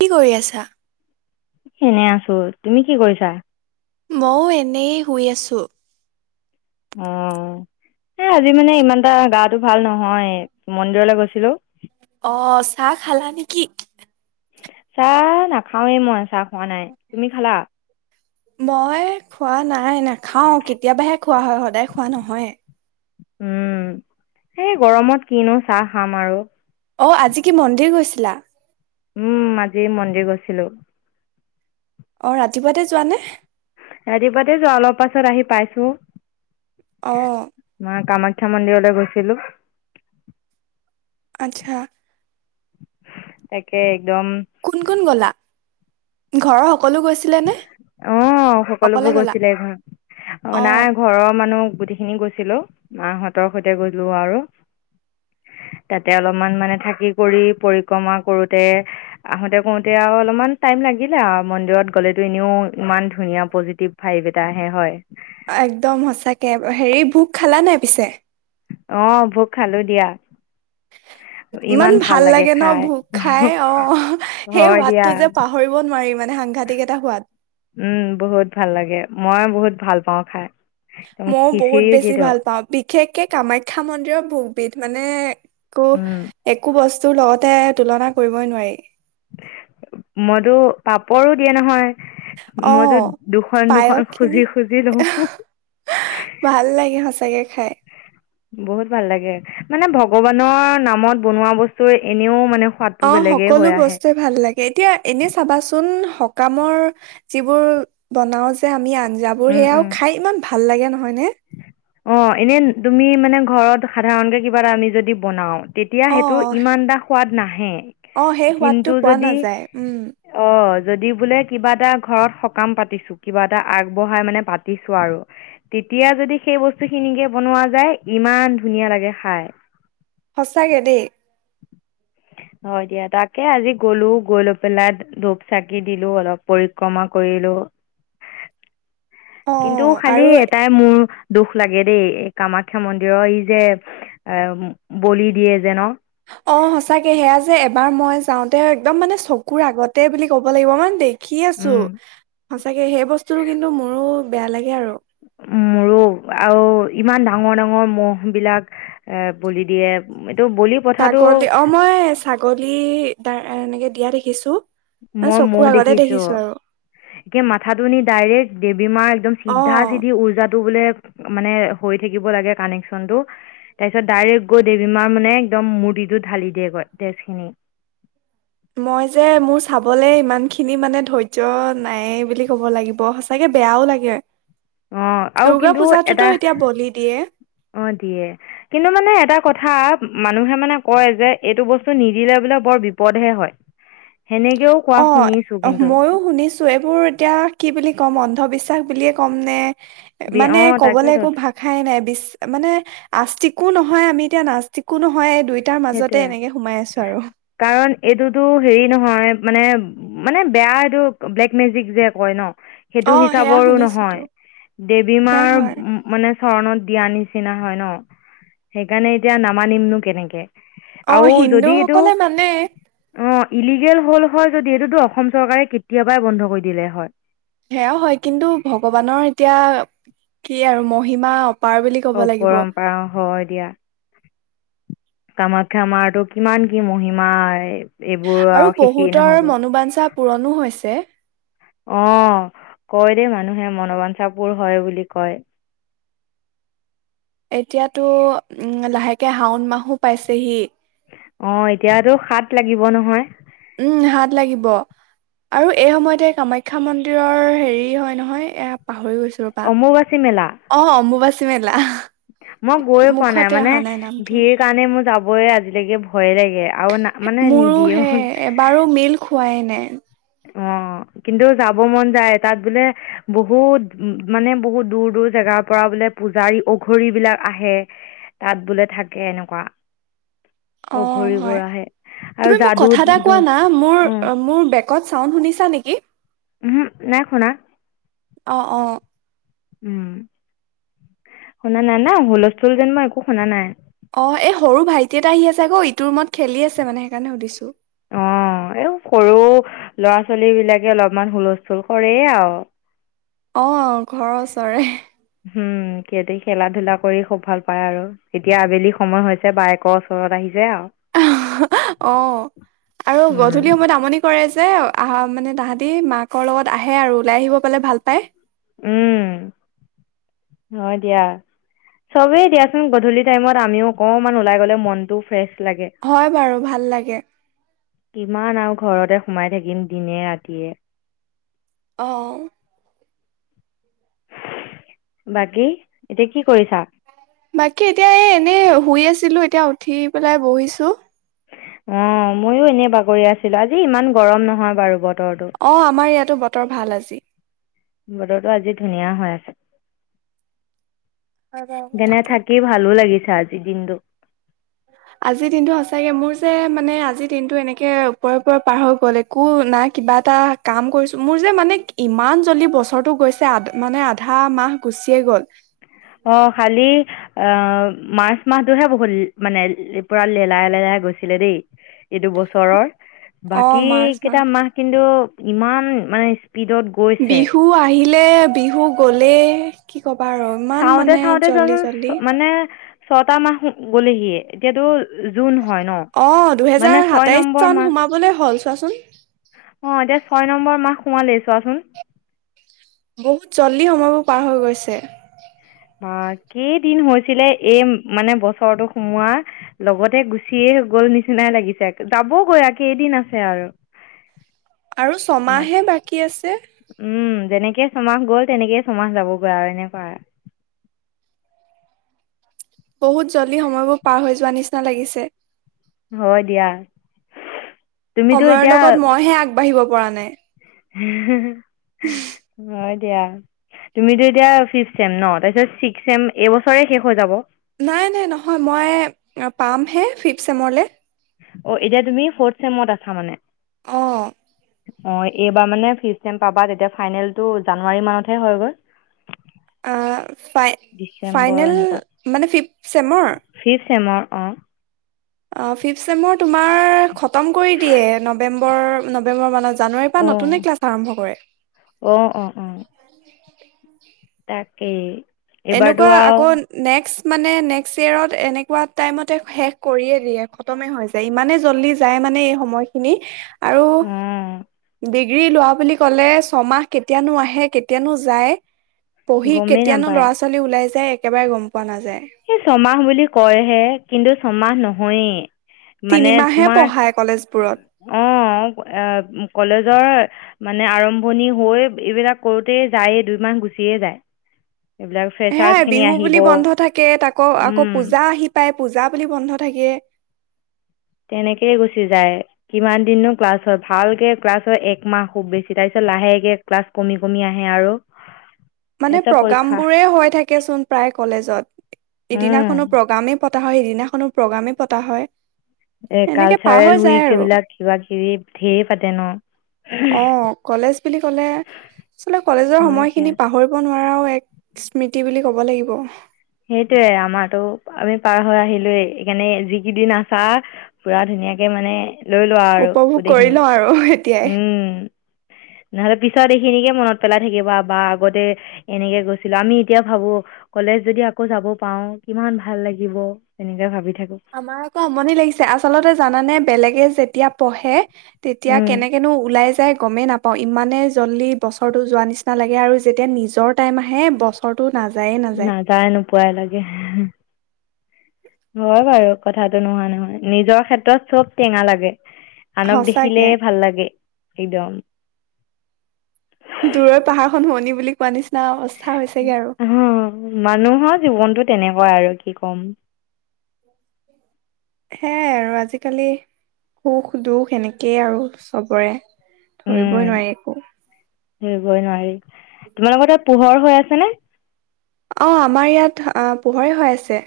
কি কৰি আছা? এনে আছো, তুমি কি কৰিছা? ময়ো এনেই শুই আছো। অ', এই আজি মানে ইমানটা গাটো ভাল নহয়, মন্দিৰলৈ গৈছিলো। অ', চাহ খালা নেকি? চাহ নাখাওঁৱেই মই চাহ খোৱা নাই তুমি খালা। মই খোৱা নাই নাখাও কেতিয়াবাহে খোৱা হয় সদায় খোৱা নহয়। উম সেই গৰমত কিনো চাহ খাম আৰু। অ আজি কি মন্দিৰ গৈছিলা। উম আজি মন্দিৰ গৈছিলো অ ৰাতিপুৱাতে যোৱানে ৰাতি পোৱাতে যোৱা অলপ পাছত আহি পাইছো আহ কামাখ্যা মন্দিৰলৈ গৈছিলো আচ্ছা তাকে একদম কোন কোন গলা ঘৰৰ সকলো গৈছিলেনে? অ অকলে সকলোবোৰ গ'লা? গৈছিলে এ ঘৰ অ নাই ঘৰৰ মানুহ গোটেইখিনি গৈছিলো মাহঁতৰ সৈতে গলো আৰু তাতে অলপমান মানে থাকি কৰি পৰিক্ৰমা কৰোতে আহোতে কৰোতে আৰু অলপমান টাইম লাগিলে আৰু মন্দিৰত ক'লেতো এনেও ইমান ধুনীয়া পজিটিভ ভাইভ এটা আহে হয় একদম সঁচাকে হেৰি ভোক খালা নাই পিছে অঁ ভোগ খালোঁ দিয়া ইমান ভাল লাগে ন ভোক খাই অ সেই হয় দিয়া সোৱাদটো যে পাহৰিব নোৱাৰি মানে সাংঘাতিক এটা সোৱাদ উম বহুত ভাল লাগে মই বহুত ভাল পাওঁ খাই একদম মইও বহুত খিচিৰিও বেছি দিয়েতো ভাল পাওঁ বিশেষকে কামাখ্যা মন্দিৰৰ ভ বিধ মানে একো উম একো বস্ত তোৰ লগতে তুলনা কৰিবই নোৱাৰি মইতো পাপৰো দিয়ে নহয় অ মইতো দুখন দুখন পায়স খুজি খিনি খুজি লওঁ ভাল লাগে সচাকে খায় বহুত ভাল লাগে মানে ভগৱানৰ নামত বনোৱা বস্তু এনেও মানে সোৱাদটো অ বেলেগেই সকলো হৈ আহে বস্তুৱে ভাল লাগে এতিয়া এনে চাবাচোন কামৰ যিবোৰ বনাও যে আমি আঞ্জাবোৰ উম সেয়াও উম খাই ইমান ভাল ভাল লাগে নহয়নে অ এনে তুমি মানে ঘৰত সাধাৰণকে কিবা এটা আমি যদি বনাও তেতিয়া অ সেইটো ইমান টা সোৱাদ নাহে অ সেই কিন্তু সোৱাদটো পোৱা যদি নাযায় উম অ যদি বোলে কিবা এটা ঘৰত সকাম পাতিছো কিবা এটা আগবঢ়াই মানে পাতিছো আৰু এতিয়া যদি সেই বস্তু খিনিকে বনোৱা যায় ইমান ধুনীয়া লাগে খাই সঁচাকে দেই হয় দিয়া তাকে আজি গলো গৈ লৈ পেলাই ধূপ চাকি দিলো অলপ পৰিক্ৰমা কৰিলো অ কিন্তু খালি আৰু এটাই মোৰ দুখ লাগে দেই এই কামাখ্যা মন্দিৰৰ ই যে, আ, বলি দিয়ে যে, ন? অ', সঁচাকে সেয়া যে, এবাৰ মই যাওঁতে একদম মানে চকুৰ আগতে বুলি ক'ব লাগিব মই দে দেখি আছো উম সঁচাকে সেই বস্তুটো কিন্তু মোৰো বেয়া লাগে আৰু মোৰো আউ ইমান ডাঙৰ, ডাঙৰ মহ বিলাক আ, বলি দিয়ে বলি প্ৰথাটো ছাগলী অ', মই ছাগলী তাৰ এনেকে দিয়া দেখিছোঁ মই মহ দেখিছো, এতিয়া মাথাটো নি ডাইৰেক্ট দেৱী মাৰ একদম অ চিধা, চিধি উৰ্জা টো বোলে মানে হৈ থাকিব লাগে কানেকচনটো তাৰপিছত ডাইৰেক্ট গৈ দেৱী মাৰ মানে একদম মূৰ্তিটো ঢালি দিয়েগৈ তেজ খিনি মই যে, মোৰ চাবলৈ ইমানখিনি মানে ধৈৰ্য্য নাইয়ে বুলি ক'ব লাগিব সঁচাকে বেয়াও লাগে। অ', আউ দুৰ্গা কিন্তু পূজাতোতো এটা এতিয়া বলি দিয়ে অ', দিয়ে, কিন্তু মানে এটা কথা মানুহে মানে কয় যে, এইটো বস্তু নিদিলে বোলে বৰ বিপদহে হয়। সেনেকেও কোৱা অ', শুনিছো কিন্তু ময়ো শুনিছো এইবোৰ এতিয়া কি বুলি ক'ম অন্ধবিশ্বাস বুলিয়ে ক'ম নে? বি- মানে অ কবলৈ তাকেতো একো ভাষাই নাই বিচ মানে আাস্তিকো নহয়, আমি এতিয়া নাস্তিকো নহয় এই দুই সেইটোয়ে কাৰণ এইটোতো হেৰি নহয় মানে মানে বেয়া এইটো ব্লেক মেজিক যে, কয় ন অ সেইটো সেয়া হিচাপৰো শুনিছোতো। নহয়, দেৱী সেয়া হয় মাৰ মানে চৰণত দিয়া নিচিনা হয়, ন? সেইকাৰণে এতিয়া নামানিমনো কেনেকে? আৰু অ', হিন্দু যদি এইটো সকলে মানে। অ ইলিগেল হ'ল হয়, যদি এইটোতো অসম চৰকাৰে কেতিয়াবাই বন্ধ কৰি দিলে হয়। সেয়াও হয়, কিন্তু ভগৱানৰ এতিয়া কি আৰু মহিমা অপাৰ বুলি ক'ব অ', লাগিব পৰম্পৰা হয়, দিয়া। কামাখ্যা মাৰটো কিমান কি মহিমা এইবোৰ আৰু শেষেই বহুতৰ নহব মনোবাঞ্ছা পূৰণো হৈছে। অ কয় মানুহে মনোবাঞ্ছাপূৰ হয়, বুলি কয়। এতিয়াতো উম, লাহেকে শাওণ মাহো পাইছেহি। অ', এতিয়াতো সাত লাগিব নহয়। উম, হাত লাগিব আৰু এই সময়তে কামাখ্যা মন্দিৰৰ হেৰি হয়, নহয় এ পাহৰি গৈছ অম্বুবাচী মেলা। মেলা মই গৈ পোৱা নাই, মুখতে মানে অহা নামটো ভিৰ কাৰণে মোৰ যাব আজিলৈকে ভয়ে লাগে। আৰু না মানে মোৰো নিদিয়েও হে, এবাৰো মিল খোৱাই নাই [unintelligible] অ', কিন্তু যাব মন যায় তাত বোলে বহুত মানে বহুত দূৰ, দূৰ জেগাৰ পৰা বোলে পূজাৰী, অঘৰী বিলাক আহে তাত বোলে থাকে এনেকুৱা অ', ঘূৰিবোৰ হয়, আহে আৰু তুমি মোক যাদু কথা এটা কোৱা না মোৰ, অ মোৰ বেকত চাউণ্ড শুনিছা নেকি? উম, নাই শুনা। অ', অ'। উম। শুনা নাই, না? হুলস্থল যেন মই একো শুনা নাই। অ', এই সৰু ভাইটি এটা আহি আছে আকৌ ইটো ৰুমত খেলি আছে মানে সেইকাৰণে সুধিছো অ', এ, সৰু ল'ৰা ছোৱালী বিলাকে অলপমান হুলথূল কৰেই আউ অ', ঘৰৰ ওচৰে উম, সিহঁতি খেলা ধূলা কৰি খুব ভাল পায় আৰু এতিয়া আবেলি সময় হৈছে বায়েকৰ ওচৰত আহি অ', আৰু উম গধূলি সময়ত আমনি কৰে যে, আহা মানে তাহাঁতি মাকৰ লগত আহে আৰু ওলাই আহিব পালে ভাল পায়। উম, হয়, দিয়া চবেই দিয়াচোন গধূলি টাইমত আমিও অকণমান ওলাই গ'লে মনটো ফ্ৰেছ লাগে হয়, বাৰু ভাল লাগে। কিমান আৰু ঘৰতে সোমাই থাকিম দিনে, ৰাতিয়ে। অহ। বাকী এতিয়া কি কৰিছা? বাকী এতিয়া এই, এনেই শুই আছিলো এতিয়া উঠি পেলাই বহিছোঁ। অ', ময়ো এনে বাগৰি আছিলো আজি ইমান গৰম নহয় বাৰু বত অ', আমাৰ ইয়াত টো বতৰ ভাল আজি। বতৰটো আজি ধুনীয়া হৈ আছে। হয় বাৰু যেনে কথাটো। থাকি ভালো লাগিছে আজ [unintelligible] আজিৰ দিনটো সঁচাকে মোৰ যে, মানে আজিৰ দিনটো এনেকে ওপৰে, ওপৰে পাৰ হৈ গ'ল একো নাই কিবা এটা কাম কৰিছো মোৰ যে, মানে ইমান জল্দি বছৰটো গৈছে আ, মানে আধা মাহ গুচিয়ে গ'ল। অ', খালি অ', মাৰ্চ মাহটোহে বহুত-মানে পুৰা লেলাই, লেলাই গৈছিলে দেই এইটো বছৰৰ অ বাকী মাৰ্চ কেইটা মাহ কিন্তু ইমান মানে স্পীডত গৈছে বিহু আহিলে, বিহু গ'লে এক ক'বা আৰু ইমান চাওঁতে মানে চাওঁতে জল্দি চোৱাচোন জল্দি। মানে ছটা মাহ গ'লে হিয়ে এতিয়াতো জুন হয় ন অ', মানে দুহেজাৰ ছয় সাতাইশ নম্বৰ চন মাহ সোমাবলৈ হ'ল চোৱাচোন। অ', এতিয়া ছয় নম্বৰ মাহ সোমালেই চোৱাচোন। বহুত জল্দি সময়বোৰ পাৰ হৈ গৈছে বা কেইদিন হৈছিলে এই মানে বছৰটো সোমোৱাৰ লগতে গুচিয়ে গল নিচিনাই লাগিছে যাবগৈ আৰু কেইদিন আছে আৰু আৰু মাত ছমাহে বাকী আছে উম যেনেকেই ছমাহ গ'ল তেনেকেই ছমাহ যাবগৈ আৰু এনেকুৱা বহুত জল্দি সময়বোৰ পাৰ হৈ যোৱা নিচিনা লাগিছে হয় দিয়া তুমিতো সময়ৰ এতিয়া লগত মই হে আগবাঢ়িব পৰা নাই অ এ দিয়া তুমিতো এতিয়া ফিফ চম ন তাৰপিছত ছিক্স চম এইবছৰে শেষ হৈ যাব নাই নাই নহয় মই পামহে ফি চেমৰলে অ এতিয়া তুমি ফৰ্থ চেমত আছা মানে আহ অ এইবাৰ মাবা তেতি ফাইনেলটো জ মতে হয় ফাই ডিচেম্বৰ ফাইনেল মানে ফিফথ চছেমৰ েমৰ অ [unintelligible] জানুৱাৰীৰ পৰা অঁ নতুনে ক্লাছ আৰম্ভ কৰে তাকেেই এনেকুৱা আকৌ নেক্স ান নেক্সয় শেষ কৰিে দিয়ে খ যায় ইমানে জ যায় মানে এই সময়খিনি আৰু উম ডিগ্ৰী লোৱা বুলি ক'লে ছমাহ কেতিয়ানো আহে কেতিয়ানো যায় পঢ়ি গমেই কেতিয়ানো ল'ৰা ছোৱালী ল ওলাই যায় একেবাৰে গ'ম পোৱা নাযায় সেই ছমাহ বুলি কয়হে কিন্তু ছমাহ নহয় সই মানে তিনিমাহে তোমাৰ পঢ়ায় কলেজবোৰত অ এ কলেজৰ মানে আৰম্ভণি হৈ এইবিলাক কৰোতে যায়ে দুইমাহ গুচিয়ে যায় এইবিলাক হে ফ্ৰেছাৰ্ছখিনি বিহু আহিব বুলি বন্ধ থাকে তাক আকৌ আকৌ পূজা আহি পাই পূজা বুলি বন্ধ থাকে তেনেকেই গুচি যায় কিমান দিনো ক্লাছ হয় ভালকে ক্লাছ হয় এক মাহ খুব বেছি তাৰ পিছত লাহেকে ক্লাছ কমি কমি আহে আৰু মানে তাৰপিছত পৰীক্ষা প্ৰগ্ৰামবোৰে হৈ থাকে চোন প্ৰায় কলেজত উম এদিনাখনো প্ৰগ্ৰামে পতা হয় সিদিনাখনো প্ৰগ্ৰামে পতা হয় এ এনেকে পাৰ হৈ কালচাৰেল যায় উইক আৰু এইবিলাক কিবা কিবি েৰ পাতে ন অ কলেজ বুলি কলে আচল কলেজৰ হয় দিয়া সময়খিনি পাহৰিব নোৱাৰাও এক স্মৃতি বুলি ক'ব লাগিব সেইটোয়ে আমাৰো আমি পাৰ হৈ আহিলোেই সেইকাৰণে যিিকেইদিন আছা পুৰা ধুনীয়াকে মানে লৈ লোৱা আৰু উপভোগ গোটেইখিনি কৰিলও আৰু। এতিয়াই উম। নহ'লে পিছত এইখিনিকে মনত পেলাই থাকিবা বা আগতে এনেকে গৈছিলো আমি এতিয়া ভাবো কলেজ যদি আকৌ যাব পাৰওঁ কিমান ভাল লাগিব তেনেকে ভাবি থাক আমাৰ আকৌ আমনি লাগিছে আচলতে জানানে? বেলেগে যেত এতিয়া পঢ়ে তেতিয়া উম কেনেকেনো ওলাই যায় গমেই নাপাওঁ, ইমানেই জল্ডি বছৰটো যোৱা নিচিনা লাগে আৰু যেতিয়া নিজৰ টাইম আহে বছৰটোত নাযাই নোপোৱাই লাগে। হয় বাৰু, কথাটো নোহোৱা নহয়, নিজৰ ক্ষেত্ৰত চব টেঙা লাগে। আনক দেখিলে সঁচাকে ভাল লাগে, একদম। দূৰৰ পাহাৰ খন শুৱনি বুলি কোৱা নিচিনা অবচ অ', মানুহৰ জীৱনটো তেনেকুৱাই আৰু। কি কম। সেইয়াই আৰু আজিকালি, সুখ দুখ এনেকেই আৰু চবৰে উম, ধৰিবই নোৱাৰি একো। ধৰিবই নোৱাৰি, তোমালোকৰ তাত পোহৰ হৈ আছে নে? অ', আমাৰ ইয়াত পোহৰে হৈ আছে।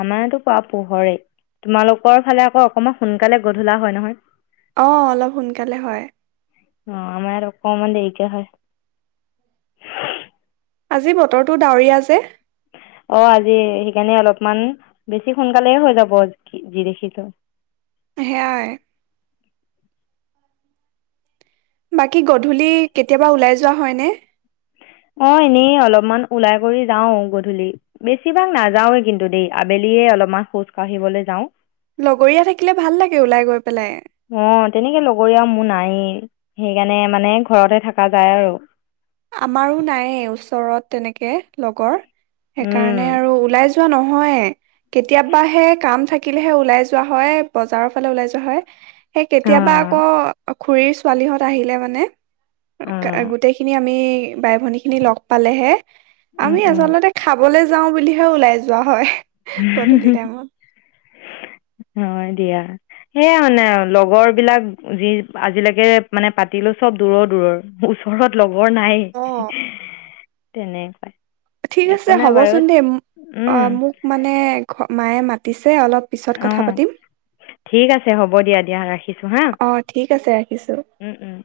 আমাৰতো পোৰা পোহৰে, তোমালোকৰ ফালে আকৌ অকমান সোনকালে গধূলা হয় নহয়। অ', অলপ সোনকালে হয়। অ', আমাৰ ইয়াত অকনমান দেৰিকে হয়। আজি বতৰটো ডাৱৰীয়া যে। অ', আজি‌ এই সেইকাৰণে অলপমান বেছি সোনকালে হৈ যাব কি যি দেখিছো। সেয়াই। বাকী গধূলি কেতিয়াবা ওলাই যোৱা হয়নে? অ', এনেই অলপমান ওলাই কৰি যাও গধূলি, বেছিভাগ নাযাওৱে কিন্তু দেই, আবেলিয়ে অলপমান খোজ কাঢ়িবলৈ যাওঁ। লগৰীয়া থাকিলে ভাল লাগে ওলাই গৈ পেলাই। অ', তেনেকে লগৰীয়া মোৰ নায়েই, সেইকাৰণে মানে ঘৰতে থকা যায় আৰু। আমাৰো নাইয়ে, ওচৰত তেনেকে লগৰ। সেইকাৰণে অঁ আৰু ওলাই যো যোৱা নহয়ে, কেতিয়াবাহে কাম থাকিলেহে ওলাই যোৱা হয়, বজাৰৰ ফালে ওলাই যোৱা হয়। সেই কেতিয়াবা আকৌ খুৰীৰ ছোৱালীহঁত আহিলে মানে। অঁ গোটেইখিনি আমি বাই ভনী খিনি লগ পালেহে। আমি আচলতে খাবলে যাওঁ বুলিহে ওলাই যোৱা হয়। গধূলি টাইমত হয় দিয়া। সেইয়াই মানে আৰু, লগৰ বিলাক যি আজিলৈকে মানে পাতিলো চব দূৰৰ দূৰৰ, ওচৰত লগৰ অ নাইয়ে তেনেকু ঠিক আছে হ'বচোন দেই, অঁ অ', মোক মানে, মায়ে মাতিছ অ', ঠিক আছে হ'ব দিয়া দিয়া ৰাখিছো হা, অ' ঠিক আছে ৰাখিছোঁ। উম, উম।